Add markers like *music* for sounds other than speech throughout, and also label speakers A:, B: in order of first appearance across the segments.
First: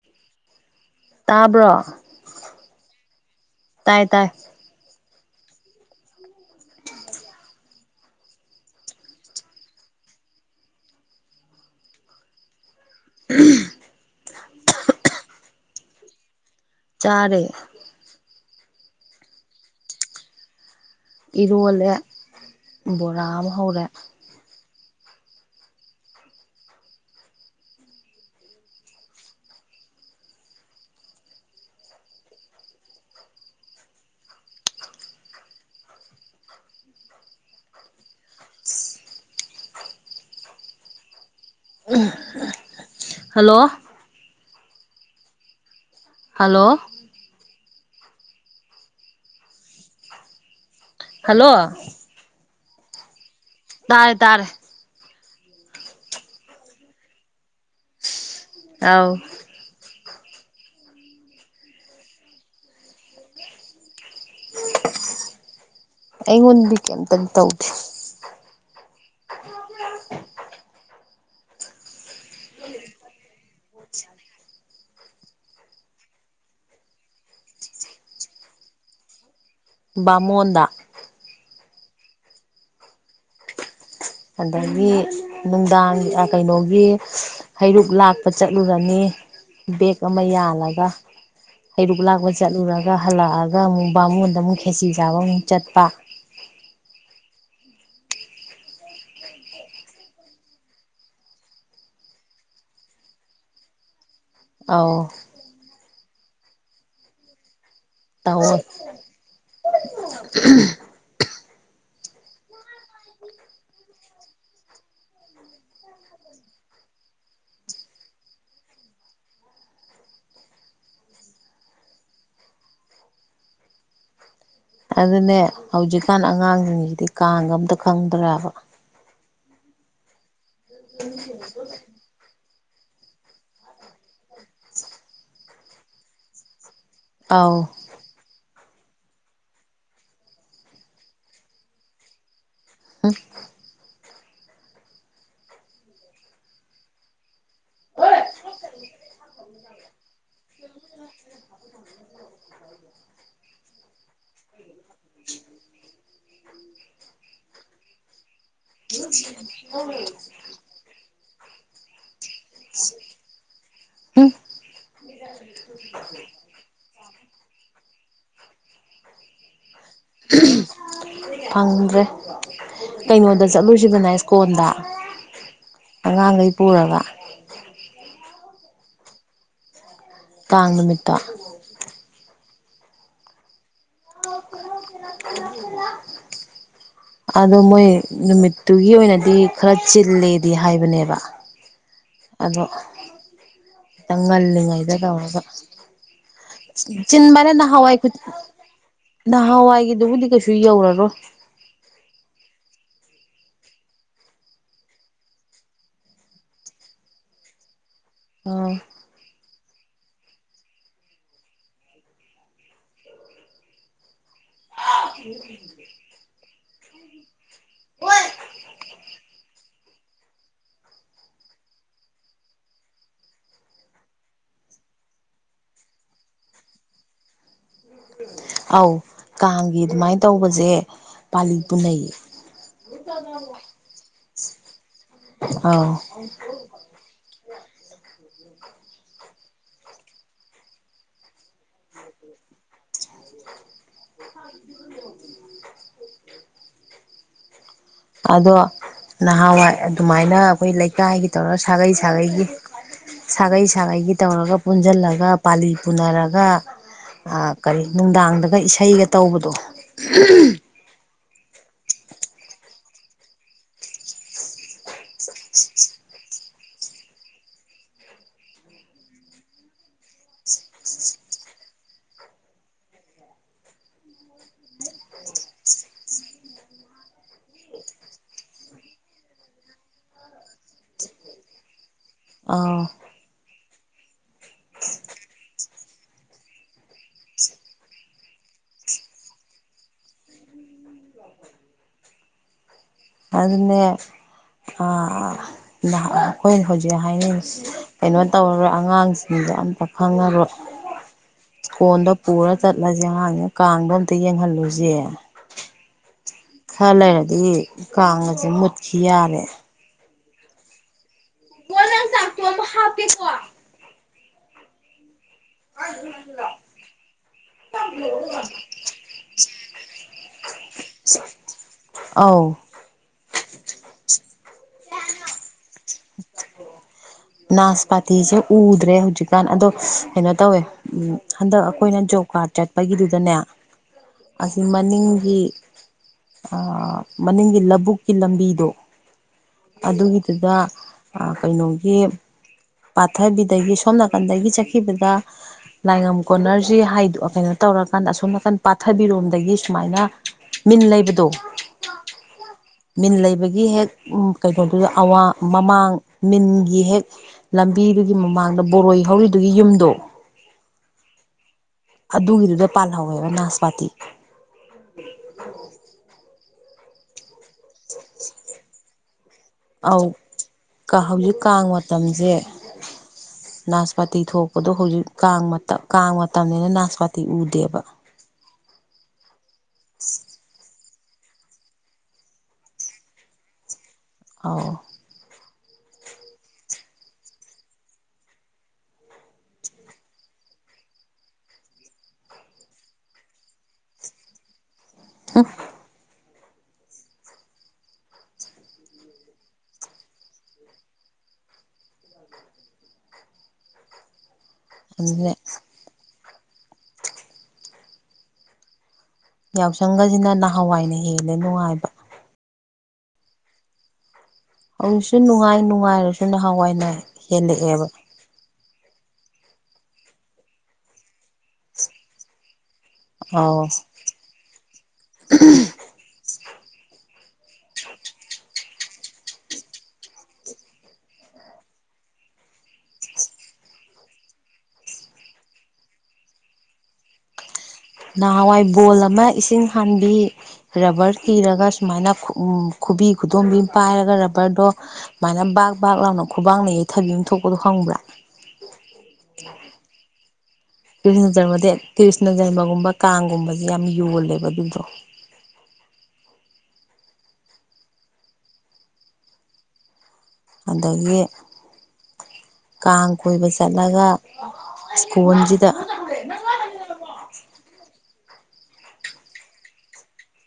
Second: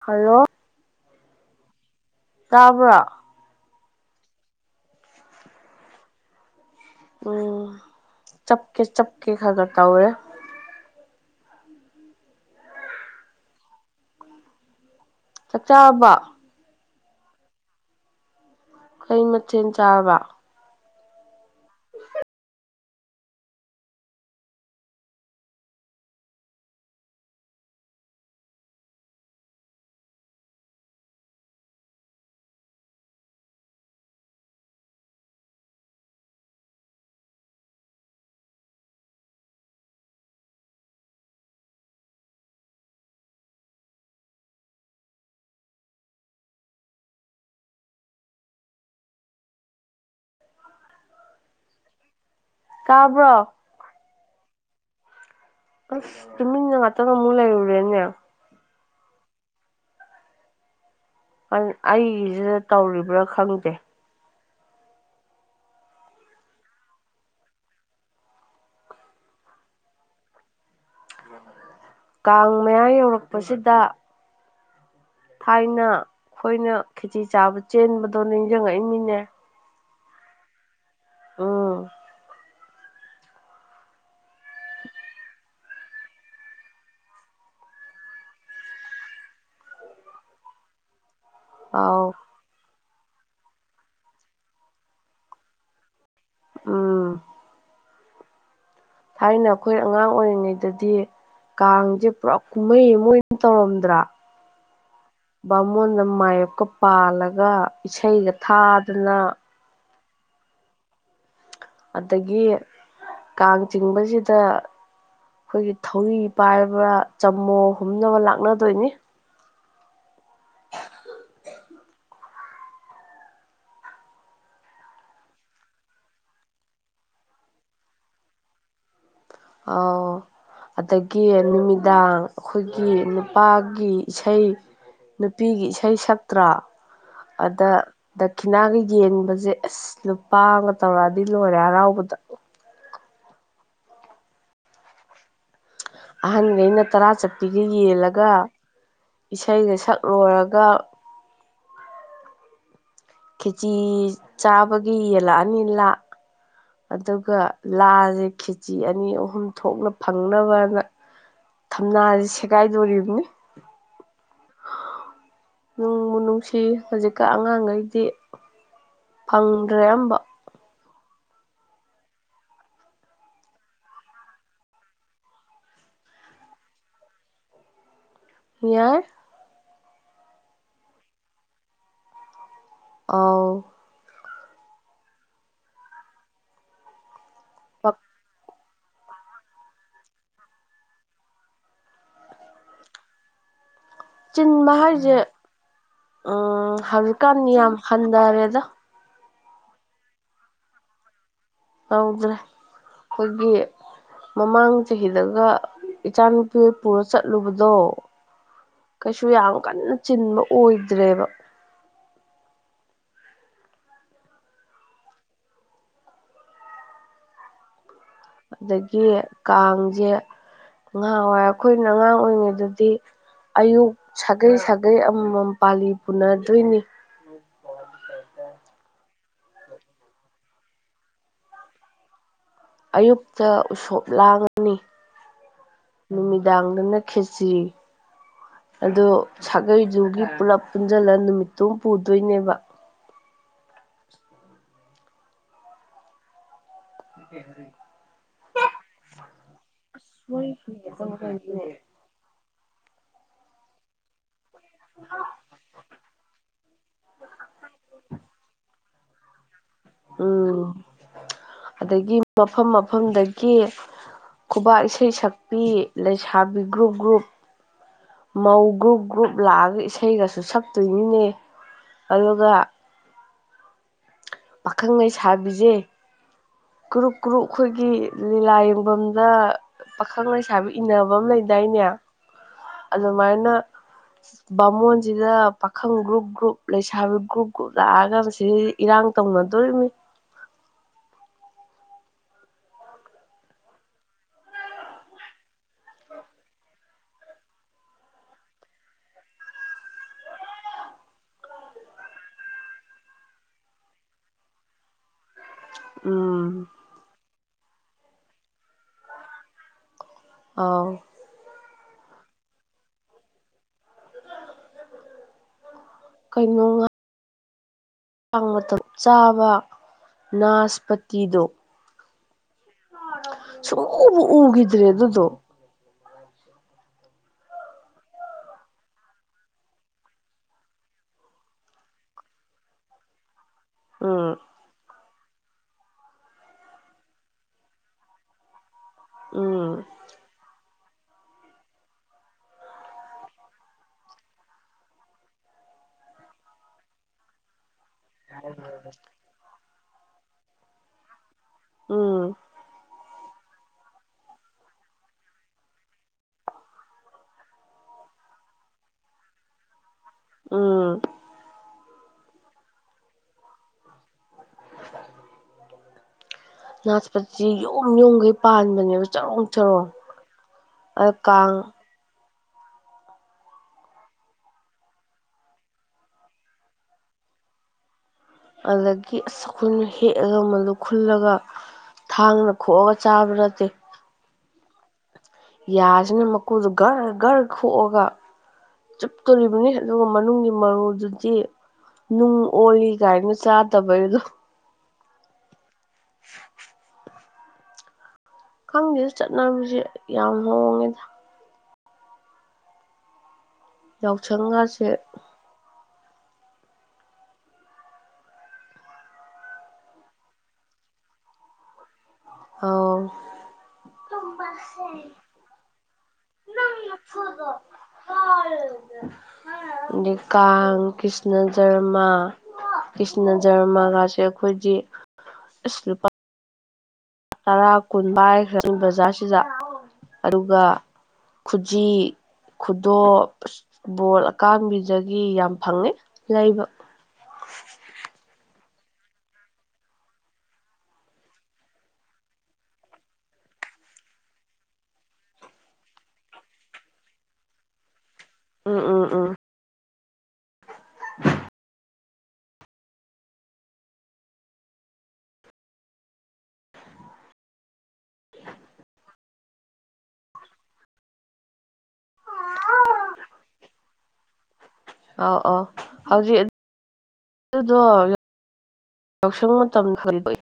A: hello
B: ꯇꯥꯕ꯭ꯔꯣ
A: ꯇꯥꯕ꯭ꯔꯣ
B: ꯇꯥꯏ ꯇꯥꯏ
A: ꯎꯝ ꯆꯞꯀꯦ ꯆꯞꯀꯦ ꯈꯥ ꯈꯥ ꯇꯧꯋꯦ
B: *unintelligible*
A: ꯆꯥꯛ ꯆꯥꯔꯕꯣ
B: ꯆꯥꯔꯦ
A: ꯑꯀꯩ ꯃꯊꯦꯜ ꯆꯥꯔꯕ
B: ꯏꯔꯣꯜꯂꯦ ꯕꯣꯔꯥ ꯑꯃ ꯍꯧꯔꯦ ꯍꯜꯂꯣ ꯍꯜꯂꯣ ꯍꯜꯂꯣ
A: ꯀꯥꯕ꯭ꯔꯣ
B: ꯇꯥꯔꯦ ꯇꯥꯔꯦ
A: ꯑꯁ ꯇꯨꯃꯤꯟꯅ ꯉꯥꯛꯇꯡ ꯑꯃꯨꯛ ꯂꯩꯏꯔꯨꯔꯦꯅ
B: ꯑꯥꯎ
A: ꯑꯩ ꯑꯩꯒꯤꯁꯤꯗ ꯇꯧꯔꯤꯕ꯭ꯔꯥ ꯈꯪꯗꯦ
B: ꯑꯩꯉꯣꯟꯗꯤ ꯀꯩꯝꯇ ꯇꯧꯗꯦ ꯑꯗꯨ ꯅꯣꯏ ꯀꯩ ꯗꯧꯒꯦ
A: ꯀꯥꯡ ꯃꯌꯥ ꯌꯧꯔꯛꯄꯁꯤꯗ
B: ꯎ
A: ꯊꯥꯏꯅ ꯑꯩꯈꯣꯏꯅ ꯈꯦꯖꯤ ꯆꯥꯕ ꯆꯦꯟꯕꯗꯣ ꯅꯤꯡꯁꯤꯡꯉꯛꯏꯃꯤꯅꯦ
B: ꯕꯥꯃꯣꯟꯗ
A: ꯎꯝ
B: ꯑꯗꯒꯤ ꯅꯨꯡꯗꯥꯡ ꯀꯩꯅꯣꯒꯤ ꯍꯩꯔꯨꯛ ꯂꯥꯛꯄ ꯆꯠꯂꯨꯔꯅꯤ ꯕꯦꯛ ꯑꯃ ꯌꯥꯜꯂꯒ ꯍꯩꯔꯨꯛ
A: ꯑꯥꯎ
B: ꯂꯥꯛꯄ ꯆꯠꯂꯨꯔꯒ ꯍꯜꯂꯛꯑꯒ ꯑꯃꯨꯛ ꯕꯥꯉꯣꯟꯗ ꯑꯃꯨꯛ ꯈꯦꯁꯤ ꯆꯥꯕ ꯑꯃꯨꯛ ꯆꯠꯄ
A: ꯎꯝ ꯊꯥꯏꯅ ꯑꯩꯈꯣꯏ ꯑꯉꯥꯡ ꯑꯣꯏꯔꯤꯉꯩꯗꯗꯤ ꯀꯥꯡꯁꯦ ꯄꯨꯔꯥ ꯀꯨꯝꯍꯩ ꯑꯃ ꯑꯣꯏꯅ ꯇꯧꯔꯝꯗ꯭ꯔꯥ
B: ꯑꯥꯎ
A: ꯕꯥꯃꯣꯟꯗ ꯃꯥꯌꯞꯀ ꯄꯥꯜꯂꯒ ꯏꯁꯩꯒ ꯊꯥꯗꯅ
B: ꯎ
A: ꯑꯗꯒꯤ ꯀꯥꯡ ꯆꯤꯡꯕꯁꯤꯗ ꯑꯩꯈꯣꯏꯒꯤ ꯊꯧꯔꯤ ꯄꯥꯏꯔꯕ ꯆꯃꯣ ꯍꯨꯝꯅꯕ ꯂꯥꯛꯅꯗꯣꯏꯅꯤ
B: ꯑꯗꯨꯅꯦ ꯍꯧꯖꯤꯛꯀꯥꯟ ꯑꯉꯥꯡꯁꯤꯡꯁꯤꯗꯤ ꯀꯥꯡ ꯑꯝꯇ ꯈꯪꯗ꯭ꯔꯕ
A: ꯑꯥꯎ ꯑꯗꯒꯤ ꯅꯨꯃꯤꯗꯥꯡ ꯑꯩꯈꯣꯏꯒꯤ ꯅꯨꯄꯥꯒꯤ ꯏꯁꯩ ꯅꯨꯄꯤꯒꯤ ꯏꯁꯩ ꯁꯛꯇ꯭ꯔꯥ
B: ꯑꯧ
A: ꯑꯗ ꯗꯈꯤꯅꯥꯒ ꯌꯦꯟꯕꯁꯦ ꯑꯁ ꯂꯨꯄꯥ ꯑꯃꯒ ꯇꯧꯔꯥꯗꯤ ꯂꯣꯏꯔꯦ ꯍꯔꯥꯎꯕꯗ
B: ꯎꯝ
A: ꯑꯍꯟꯈꯩꯅ ꯇꯔꯥ ꯆꯠꯄꯤꯒ ꯌꯦꯜꯂꯒ ꯏꯁꯩꯒ ꯁꯛ ꯂꯣꯏꯔꯒ
B: *unintelligible*
A: ꯀꯦꯖꯤ ꯆꯥꯕꯒꯤ ꯌꯦꯜꯂꯛꯑꯅꯤ ꯂꯥ ꯑꯗꯨꯒ ꯂꯥꯥꯁꯦ ꯈꯦꯆꯤ ꯑꯅꯤ ꯑꯍꯨꯝ ꯊꯣꯛꯅ ꯐꯪꯅꯕꯅ ꯊꯝꯅꯥꯁ ꯁꯦꯒꯥꯏꯗꯣꯔꯤꯕꯅꯤ
B: ꯎꯝ
A: ꯅꯣꯡꯕꯨ ꯅꯨꯡꯁꯤ ꯍꯧꯖꯤꯛꯀ ꯑꯉꯥꯡꯈꯩꯗꯤ ꯐꯪꯗ꯭ꯔꯦ ꯑꯝꯕ
B: ꯐꯪꯗ꯭ꯔꯦ ꯀꯩꯅꯣꯗ ꯆꯠꯂꯨꯁꯤꯕꯅ ꯁ꯭ꯀꯣꯟꯜꯗ ꯑꯉꯥꯡꯈꯩ ꯄꯨꯔꯒ
A: ꯌꯥꯏ
B: ꯇꯥꯡ ꯅꯨꯃꯤꯠꯇ
A: ꯑꯥꯎ
B: ꯑꯗꯣ ꯃꯣꯏ ꯅꯨꯃꯤꯠ ꯑꯗꯨꯒꯤ ꯑꯣꯏꯅꯗꯤ ꯈꯔ ꯆꯤꯜꯂꯦꯗꯤ ꯍꯥꯏꯕꯅꯦꯕ ꯑꯗꯣ ꯈꯤꯇꯪ
A: ꯆꯤꯟꯕ
B: ꯉꯜꯂꯤꯉꯩꯗ
A: ꯍꯥꯏꯁꯦ
B: ꯇꯧꯔꯒ
A: ꯎꯝ
B: ꯆꯤꯟ
A: ꯍꯧꯖꯤꯛꯀꯥꯟꯗꯤ ꯌꯥꯝ
B: ꯃꯅꯦꯅꯍꯋꯥꯏ ꯀ
A: ꯍꯟꯊꯔꯦꯗ
B: ꯅꯍꯥꯟꯋꯥꯏꯒꯤꯗꯨꯕꯨꯗꯤ ꯀꯩꯁꯨ ꯌꯧꯔꯔꯣ
A: ꯍꯗ꯭ꯔꯦ ꯍꯒꯤ ꯃꯃꯥꯡ ꯆꯍꯤꯗꯒ ꯏꯆꯥꯅꯨꯄꯤ ꯄꯨꯔ ꯆꯠꯂꯨꯕꯗꯣ
B: ꯎ
A: ꯀꯩꯁꯨ ꯌꯥꯝ ꯀꯟꯅ ꯆꯤꯟꯕ ꯑꯣꯏꯗ꯭ꯔꯦꯕ
B: *inaudible*
A: ꯑꯗꯒꯤ ꯀꯥꯡꯁꯦ ꯉꯍꯥ ꯑꯣꯏꯔ ꯑꯩꯈꯣꯏꯅ ꯑꯉꯥꯡ ꯑꯣꯏꯔꯤꯉꯩꯗꯗꯤ ꯑꯌꯨꯛ ꯁꯥꯒꯩ ꯁꯥꯒꯩ ꯑꯃꯃꯝ ꯄꯥꯜꯂꯤ ꯄꯨꯅꯗꯣꯏꯅꯤ *inaudible*
B: ꯑꯧ ꯀꯥꯡꯒꯤ ꯑꯗꯨꯃꯥꯏꯅ ꯇꯧꯕꯁꯦ ꯄꯥꯂꯤ ꯄꯨꯅꯩ
A: ꯑꯌꯨꯛꯇ ꯎꯁꯣꯞ ꯂꯥꯡꯉꯅꯤ
B: ꯑꯧ
A: ꯅꯨꯃꯤꯗꯥꯡꯗꯅ ꯈꯦꯆ꯭ꯔꯤ
B: ꯎꯝ
A: ꯑꯗꯣ ꯁꯥꯒꯩꯗꯨꯒꯤ ꯄꯨꯂꯞ ꯄꯨꯟꯁꯤꯜꯂ ꯅꯨꯃꯤꯠꯇꯨ ꯑꯃ ꯄꯨꯗꯣꯏꯅꯦꯕ
B: ꯊꯕꯥꯜ ꯆꯣꯡꯕ ꯍꯩꯕꯔꯣ
A: *inaudible*
B: ꯑꯗꯣ ꯅꯍꯥꯟꯋꯥꯏ ꯑꯗꯨꯃꯥꯏꯅ ꯑꯩꯈꯣꯏ ꯂꯩꯀꯥꯏꯒꯤ ꯇꯧꯔꯒ ꯁꯥꯒꯩ ꯁꯥ ꯁꯥꯒꯩꯒꯤ ꯁꯥꯒꯩ ꯁꯥꯒꯩꯒꯤ ꯇꯧꯔꯒ ꯄꯨꯟꯖꯜꯂꯒ ꯄꯥꯂꯤ ꯄꯨꯅꯔꯒ ꯀꯔꯤ ꯅꯨꯡꯗꯥꯡꯗꯒ ꯏꯁꯩꯒ ꯇꯧꯕꯗꯣ
A: ꯎꯝ ꯑꯗꯒꯤ ꯃꯐꯝ ꯃꯐꯝꯗꯒꯤ ꯈꯨꯕꯥꯛ ꯏꯁꯩ ꯁꯛꯄꯤ ꯂꯩꯁꯥꯕꯤ ꯒ꯭ꯔꯨꯞ ꯒ꯭ꯔꯨꯞ ꯃꯧ ꯒ꯭ꯔꯨꯞ ꯒ꯭ꯔꯨꯞ ꯂꯥꯛꯑꯒ ꯏꯁꯩꯒꯁꯨ ꯁꯛꯇꯣꯏꯅꯤꯅꯦ ꯑꯗꯨꯒ ꯄꯥꯈꯪ ꯂꯩꯁꯥꯕꯤꯁꯦ ꯀ꯭ꯔꯨꯞ ꯀ꯭ꯔꯨꯞ ꯑꯩꯈꯣꯏꯒꯤ ꯂꯤꯂꯥ ꯌꯦꯡꯐꯝꯗ ꯄꯥꯈꯪ ꯂꯩꯁꯥꯕꯤ ꯏꯟꯅꯕ ꯑꯃ ꯂꯩꯗꯥꯏꯅꯦ
B: ꯑꯥ
A: ꯑꯗꯨ ꯃꯥꯏꯅ ꯕꯥꯃꯣꯟꯁꯤꯗ ꯄꯥꯈꯪ ꯒ꯭ꯔꯨꯞ ꯒ꯭ꯔꯨꯞ ꯂꯩꯁꯥꯕꯤ ꯒ꯭ꯔꯨꯞ ꯒ꯭ꯔꯨꯞ ꯂꯥꯛꯑꯒ ꯃꯁꯤ ꯏꯔꯥꯡ ꯇꯧꯅꯗꯣꯔꯤꯕꯅꯤ
B: ꯑꯗꯨꯅꯦ ꯑꯩꯈꯣꯏ ꯍꯧꯖꯤꯛ ꯍꯥꯏꯅꯩꯁꯦ ꯀꯩꯅꯣ ꯇꯧꯔꯔꯣꯏ ꯑꯉꯥꯡꯁꯤꯡꯗꯣ ꯑꯝꯇ ꯈꯪꯉꯔꯣꯏ ꯀꯣꯟꯗ ꯄꯨꯔ ꯆꯠꯂꯁꯦ ꯑꯉꯥꯡꯗꯣ ꯀꯥꯡꯗꯣ ꯑꯝꯇ ꯌꯦꯡꯍꯜꯂꯨꯁꯦ
A: ꯎꯝ
B: ꯈꯔ ꯂꯩꯔꯗꯤ ꯀꯥꯡꯒꯁꯦ ꯃꯨꯠꯈꯤ ꯌꯥꯔꯦ
A: ꯑꯥꯎ
B: ꯀꯣ ꯅꯪ ꯆꯥꯛ ꯇꯣꯕꯨ ꯍꯥꯥꯎꯦ ꯀꯣ ꯍ
A: ꯀꯩꯅꯣ ꯀꯥꯡ ꯃꯇꯝ ꯆꯥꯕ ꯅꯥꯁꯄꯇꯤꯗꯣ
B: ꯑꯧ
A: ꯁꯣꯕ ꯎꯒꯗ꯭ꯔꯦ ꯑꯗꯨ ꯑꯗꯨꯗꯨꯣ
B: ꯅꯥꯁ ꯄꯥꯇꯤꯁꯦ ꯎꯗ꯭ꯔꯦ ꯍꯧꯖꯤꯛꯀꯥꯟ ꯑꯗꯣ ꯀꯩꯅꯣ ꯇꯧꯋꯦ ꯎꯝ ꯍꯟꯗꯛ ꯑꯩꯈꯣꯏꯅ ꯖꯣꯕ ꯀꯥꯔꯗ ꯆꯠꯄꯒꯤꯗꯨꯗꯅꯦ
A: ꯎ
B: ꯑꯁꯤ ꯃꯅꯤꯡꯒꯤ ꯃꯅꯤꯡꯒꯤ ꯂꯧꯕꯕꯨꯛꯀꯤ ꯂꯝꯕꯤꯗꯣ
A: ꯎꯝ
B: ꯑꯗꯨꯒꯤꯗꯨꯗ ꯀꯩꯅꯣꯒꯤ ꯄꯥꯊꯕꯤꯗꯒꯤ ꯁꯣꯝ ꯅꯥꯀꯟꯗꯒꯤ ꯆꯠꯈꯤꯕꯗ ꯂꯥꯏꯉꯝ ꯀꯣꯟꯅꯔꯁꯤ ꯍꯥꯏꯗ ꯀꯩꯅꯣ ꯇꯧꯔꯀꯥꯟꯗ ꯑꯁꯣꯝ ꯅꯥꯀꯟ ꯄꯥꯊꯕꯤꯔꯣꯝꯗꯒꯤ ꯁꯨꯃꯥꯏꯅ ꯃꯤꯟ ꯂꯩꯕꯗꯣ
A: ꯎꯝ
B: ꯃꯤꯟ ꯂꯩꯕꯒꯤ ꯍꯦꯛ ꯀꯩꯅꯣꯗꯨꯗ ꯑꯋꯥ ꯃꯃꯥꯡ ꯃꯤꯟꯒꯤ ꯍꯦꯛ ꯂꯝꯕꯤꯗꯨꯒꯤ ꯃꯃꯥꯡꯗ ꯕꯣꯔꯣꯏ ꯍꯧꯔꯤꯗꯨꯒꯤ ꯌꯨꯝꯗꯣ
A: ꯎꯝ
B: ꯑꯗꯨꯒꯤꯗꯨꯗ ꯄꯥꯜꯍꯧꯋꯦꯕ ꯅꯥꯁꯄꯥꯥꯇꯤ
A: ꯉ ꯁꯤ ꯌꯨꯝ ꯌꯨꯝꯈꯩ ꯄꯥꯟꯕꯅꯦꯕ ꯆꯔꯣꯡ ꯆꯔꯣꯡ
B: ꯑꯧ
A: ꯑꯗ ꯀꯥꯡ
B: ꯃꯇꯝꯁꯦ ꯅꯥꯁꯄꯥꯇꯤ ꯊꯣꯛꯄꯗꯣ ꯍꯧꯖꯤꯛ ꯀꯥꯡ ꯀꯥꯡ ꯃꯇꯝꯅꯤꯅ ꯅꯥꯁꯄꯥꯇꯤ ꯎꯗꯦ
A: *unintelligible* ꯈꯨꯜꯂꯒ ꯊꯥꯡꯅ ꯈꯣꯛꯑꯒ ꯆꯥꯕ ꯅꯠꯇꯦ
B: ꯑꯥꯎ
A: ꯌꯥꯁꯤꯅ ꯃꯀꯨꯗꯨꯣ ꯘꯔ ꯘꯔ ꯈꯣꯛꯑꯒ ꯆꯨꯞꯇꯣꯔꯤꯕꯅꯤ ꯑꯗꯨꯒ ꯃꯅꯨꯡꯒꯤ ꯃꯔꯨꯗꯨꯗꯤ ꯅꯨꯡ ꯑꯣꯏ ꯀꯥꯏꯅ ꯆꯥꯗꯕꯩꯗꯣ
B: ꯎꯝ
A: *inaudible* ꯈꯪꯗꯦꯗ ꯆꯠꯅꯕꯤꯁꯦ ꯌꯥꯝ ꯍꯣꯡꯉꯦꯗ ꯌꯥꯎꯁꯪꯒꯁꯦ
B: ꯑꯗꯨꯅ ꯌꯥꯎꯁꯪꯒꯖꯤꯅ ꯅꯍꯥꯟꯋꯥꯏꯅ ꯍꯦꯟꯂꯦ ꯅꯨꯡꯉꯥꯏꯕ
A: ꯑꯥꯎ ꯊꯃ
B: ꯍꯧꯖꯤꯛꯁꯨ ꯅꯨꯡꯉꯥꯏ ꯅꯨꯡꯉꯥꯏꯔꯁꯨ ꯅꯍꯥꯟꯋꯥꯏꯅ ꯍꯦꯜꯂꯛꯑꯦꯕ
A: ꯑ ꯀꯥꯡ ꯀ꯭ꯔꯤꯁꯅ ꯖꯔꯃꯥ ꯀ꯭ꯔꯤꯁꯅ
B: ꯑꯧ
A: ꯖꯔꯃꯒꯥꯁꯦ ꯑꯩꯈꯣꯏꯗꯤ ꯑꯁ ꯂꯨꯄꯥ ꯇꯔꯥ ꯀꯨꯟ ꯄꯥꯏꯈ꯭ꯔꯦ ꯕꯖꯥꯔꯁꯤꯗ ꯑꯗꯨꯒ ꯈꯨꯖꯤ ꯈꯨꯗꯣꯞꯕꯣꯜ ꯑꯀꯥꯡꯕꯤꯗꯒꯤ ꯌꯥꯝ ꯐꯪꯉꯦ ꯂꯩꯕ
B: ꯅꯍꯥꯟꯋꯥꯏ ꯕꯣꯜ ꯑꯃ ꯏꯁꯤꯡ ꯍꯥꯟꯕꯤ ꯔꯕꯔ ꯊꯤꯔꯒ ꯁꯨꯃꯥꯏꯅ ꯈꯨꯕꯤ ꯈꯨꯗꯣꯝꯕꯤ ꯄꯥꯏꯔꯒ ꯔꯕꯔꯗꯣ ꯁꯨꯃꯥꯏꯅ ꯕꯥꯛ ꯕꯥꯛ ꯂꯥꯎꯅ ꯈꯨꯕꯥꯡꯅ ꯌꯩꯊꯕꯤ ꯑꯃ ꯊꯣꯛꯄꯗꯣ ꯍꯪꯕ꯭ꯔꯥ
A: ꯎꯝ ꯎꯝ ꯎꯝ
B: ꯎ ꯇꯨꯔꯤꯁꯅꯖꯟꯕꯗꯤ ꯇꯨꯔꯤꯁꯅꯖꯟꯕꯒꯨꯝꯕ ꯀꯥꯡꯒꯨꯝꯕꯁꯦ ꯌꯥꯝ ꯌꯣꯜꯂꯦꯕ ꯑꯗꯨꯗꯣ ꯑꯗꯒꯤ ꯀꯥꯡ ꯀꯣꯏꯕ ꯆꯠꯂꯒ
A: ꯑ ꯑ
B: ꯁ꯭ꯀꯨꯜꯁꯤꯗ
A: ꯍꯧꯖꯤꯛ ꯑꯗꯨꯗꯣ ꯌꯥꯎꯁꯪ ꯃꯇꯝꯗ ꯈꯟꯗꯣꯛꯏ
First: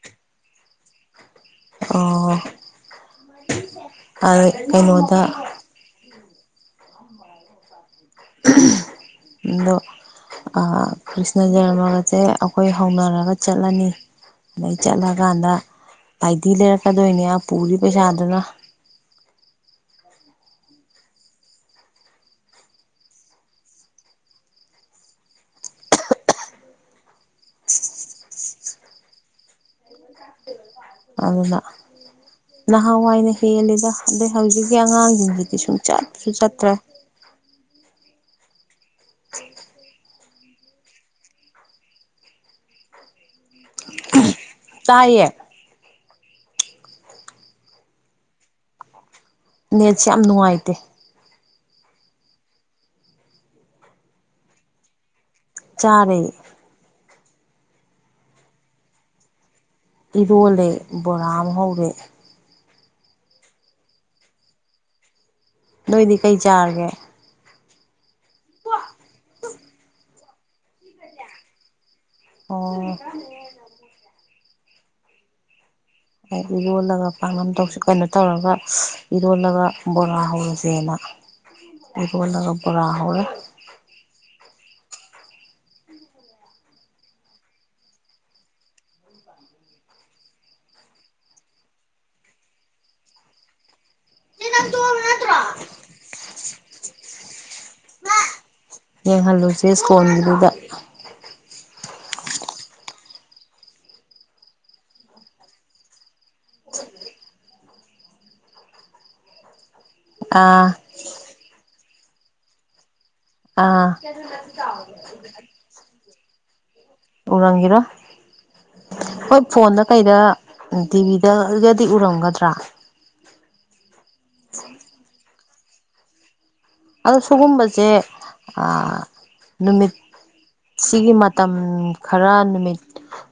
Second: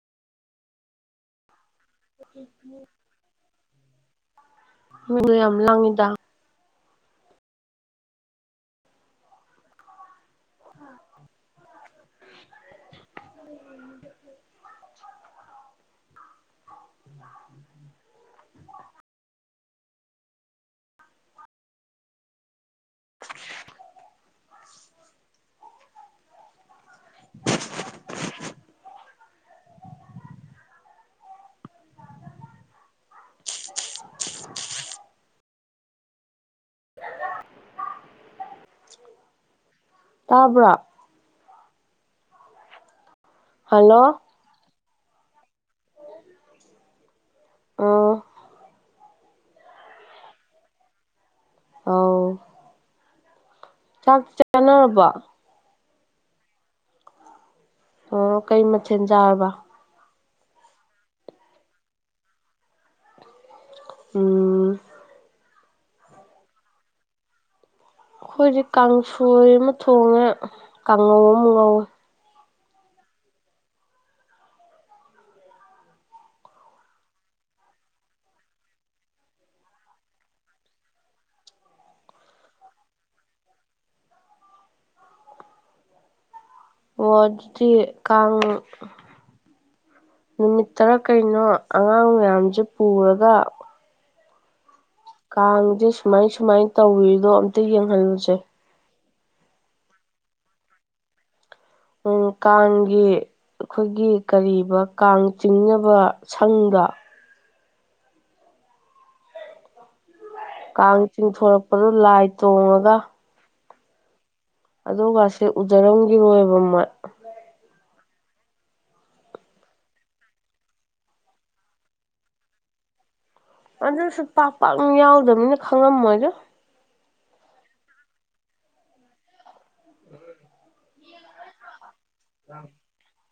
B: ꯑꯣ
A: ꯎ
B: ꯀꯩꯅꯣꯗ
A: ꯂꯪꯉꯗ
B: ꯑꯗꯣ ꯀ꯭ꯔꯤꯁꯅ ꯖꯔꯃꯒꯁꯦ ꯑꯈꯣꯏ ꯍꯧꯅꯔꯒ ꯆꯠꯂꯅꯤ ꯑꯗꯩ ꯆꯠꯂꯀꯥꯟꯗ ꯍꯥꯏꯗꯤ ꯂꯩꯔꯛ ꯀꯗꯣꯏꯅꯦ ꯄꯨꯔꯤ ꯄꯩꯁꯥꯗꯨꯅ
A: ꯍꯣꯏ ꯌꯦ ꯎꯈꯔ꯭ꯤꯗꯦ *inaudible*
B: ꯂꯥꯛ ꯏꯔꯣ ꯑꯗꯨꯅ ꯅꯍꯥꯟꯋꯥꯏꯅ ꯍꯦꯜꯂꯤꯦꯗ ꯑꯗꯩ ꯍꯧꯖꯤꯛꯀꯤ ꯑꯉꯥꯡꯁꯤꯡꯁꯤꯗꯤ ꯁꯨꯝ ꯆꯠꯁꯨ ꯆꯠꯇ꯭ꯔ *unintelligible*
A: ꯇꯥꯕ꯭ꯔꯥ
B: ꯇꯥꯏꯌꯦ
A: ꯑꯣ ꯑꯥ
B: ꯅꯦꯠꯁꯦ ꯌꯥꯝ ꯅꯨꯡꯉꯥꯏꯇꯦ
A: ꯑꯥꯎ ꯆꯥꯛ ꯆꯥꯅꯔꯕꯣ
B: ꯆꯔꯦ
A: ꯑꯣ ꯀꯩ ꯃꯊꯦꯜ ꯆꯥꯔꯕ
B: ꯏꯔꯣꯜꯂꯦ ꯕꯣꯔꯥ ꯑꯃ ꯍꯧꯔꯦ
A: ꯎꯝ
B: ꯅꫭꯏꯗꯤ ꯀꯩ ꯆꯥꯔꯒꯦ
A: ꯑꯩꯈꯣꯏꯗꯤ ꯀꯥꯡꯁꯣꯏ ꯑꯃ ꯊꯣꯡꯉꯦ ꯀꯥꯡꯉꯧ ꯑꯃ ꯉꯧꯋꯦ
B: ꯑꯣ ꯍꯥꯏ ꯏꯔꯣꯜꯂꯒ ꯄꯥꯛꯅꯝ ꯇꯧꯁꯦ ꯀꯩꯅꯣ ꯇꯧꯔꯒ ꯏꯔꯣꯜꯂꯒ ꯕꯣꯔꯥ ꯍꯧꯔꯁꯦꯅ ꯏꯔꫭꯜꯂꯒ ꯕꫭꯔꯥ ꯍꯧꯔꯦ
A: ꯑꫭ ꯑꯗꯨꯗꯤ ꯀꯥꯡ ꯅꯨꯃꯤꯠ ꯇꯔꯥ ꯀꯩꯅꯣ ꯑꯉꯥꯡ ꯃꯌꯥꯝꯖꯦ ꯄꯨꯔꯒ ꯀꯥꯡꯖꯦ ꯁꯨꯃꯥꯏ ꯁꯨꯃꯥꯏ ꯇꯧꯋꯤꯗꯣ ꯑꯝꯇ ꯌꯦꯡꯍꯜꯂꯨꯖꯦ
B: ꯌꯦꯡꯍꯜꯂꯨꯁꯦ ꯏꯁꯀꯣꯟꯒꯤꯗꯨꯗ
A: ꯎꯝ ꯀꯥꯡꯒꯤ ꯑꯩꯈꯣꯏꯒꯤ ꯀꯔꯤꯕ ꯀꯥꯡ ꯆꯤꯡꯅꯕ ꯁꯪꯗꫭ
B: ꯑꯥ
A: ꯀꯥꯡ ꯆꯤꯡꯊꯣꯔꯛꯄꯗꫭ ꯂꯥꯏ ꯇꯣꯡꯉꯒ
B: ꯑꯥ
A: ꯑꯗꯨꯒꯁꯦ ꯎꯖꯔꯝꯒꯤꯔꯣꯏꯕ ꯃꫭꯏ
B: ꯎꯔꯝꯒꯤꯔꫭꯏ ꯍꯣꯏ ꯐꯣꯟꯗ ꯀꯩꯗ ꯇꯤꯚꯤꯗꯒ ꯑꯗꯨꯗꯗꯤ ꯎꯔꯝꯒꯗ꯭ꯔꯥ
A: ꯑꯗꯨꯁꯨ ꯄꯥꯛ ꯄꯥꯛꯅ ꯌꯥꯎꯗꯕꯅꯤꯅ ꯈꯪꯉꯝꯃꯣꯏꯗ
B: ꯑꯗꫭ ꯁꯨꯒꯨꯝꯕꯁꯦ ꯑꯥ ꯅꯨꯃꯤꯠ ꯁꯤꯒꯤ ꯃꯇꯝ ꯈꯔ ꯅꯨꯃꯤꯠ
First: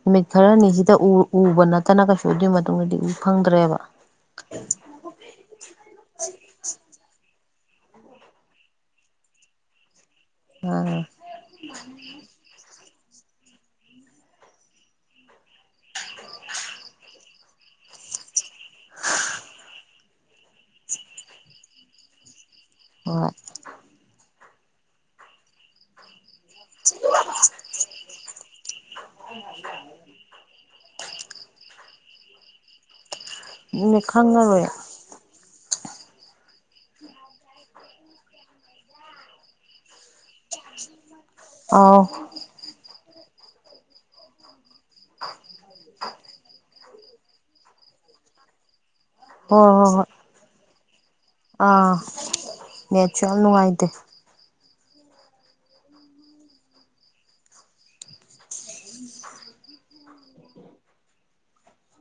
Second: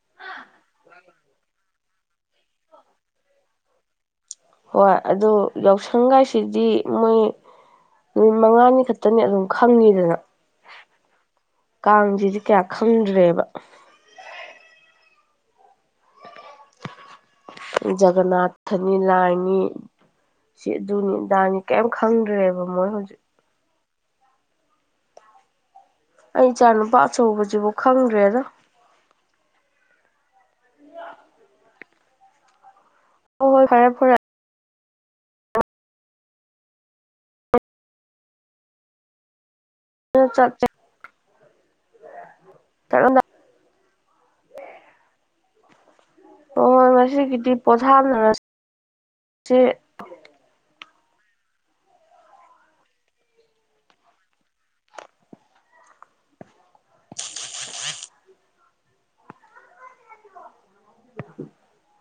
B: ꯅꯨꯃꯤꯠ ꯈꯔꯅꯤꯁꯤꯗ ꯎ ꯎꯕ ꯅꯠ ꯇꯅ ꯀꯩꯁꯨ ꯑꯗꯨꯏ ꯃꯇꯨꯡꯗꯗꯤ ꯎ ꯐꯪꯗ꯭ꯔꯦꯕ
A: ꯍꯣꯏ ꯑꯗꯨ ꯌꯥꯎꯁꯪꯒꯥꯏꯁꯤꯗꯤ ꯃꯣꯏ ꯅꯨꯃꯤꯠ ꯃꯪꯉꯥꯅꯤ ꯈꯛꯇꯅꯤ ꯑꯗꯨꯝ ꯈꯪꯉꯤꯗꯅ
B: ꯑꯥ
A: ꯀꯥꯡꯁꯤꯗꯤ ꯀꯌꯥ ꯈꯪꯗ꯭ꯔꯦꯕ
B: *unintelligible*
A: ꯖꯒꯅꯥꯊꯅꯤ ꯂꯥꯏꯅꯤ ꯁꯤ ꯑꯗꯨꯅꯤ ꯑꯗꯥꯅꯤ ꯀꯩꯝ ꯈꯪꯗ꯭ꯔꯦꯕ ꯃꯣꯏ ꯍꯧꯖꯤꯛ ꯑꯩ ꯏꯆꯥ ꯅꯨꯄꯥ ꯑꯆꯧꯕꯖꯤꯕꯨꯛ ꯈꯪꯗ꯭ꯔꯦꯗ
B: ꯎ *unintelligible*
A: ꯍꯣꯏ ꯍꯣꯏ ꯐꯔꯦ
B: ꯑꯗꯨꯅꯦ
A: ꯐꯔꯦ
B: ꯈꯪꯉꯔꯣꯏ
A: ꯎꯝ ꯆꯠ ꯆꯦ
B: ꯑꯥꯎ
A: ꯀꯔꯝꯅ
B: *unintelligible*
A: ꯑꯣ ꯉꯁꯤꯒꯤꯗꯤ ꯄꯣꯊꯥꯅꯔꯁꯤ
B: ꯍꫭ ꯍꫭ ꯍꫭꯏ ꯑꯥ ꯅꯦꯠꯁꯨ ꯌꯥꯝ ꯅꯨꯡꯉꯥꯏꯇꯦ ꯎꯝ *unintelligible*
A: *unintelligible*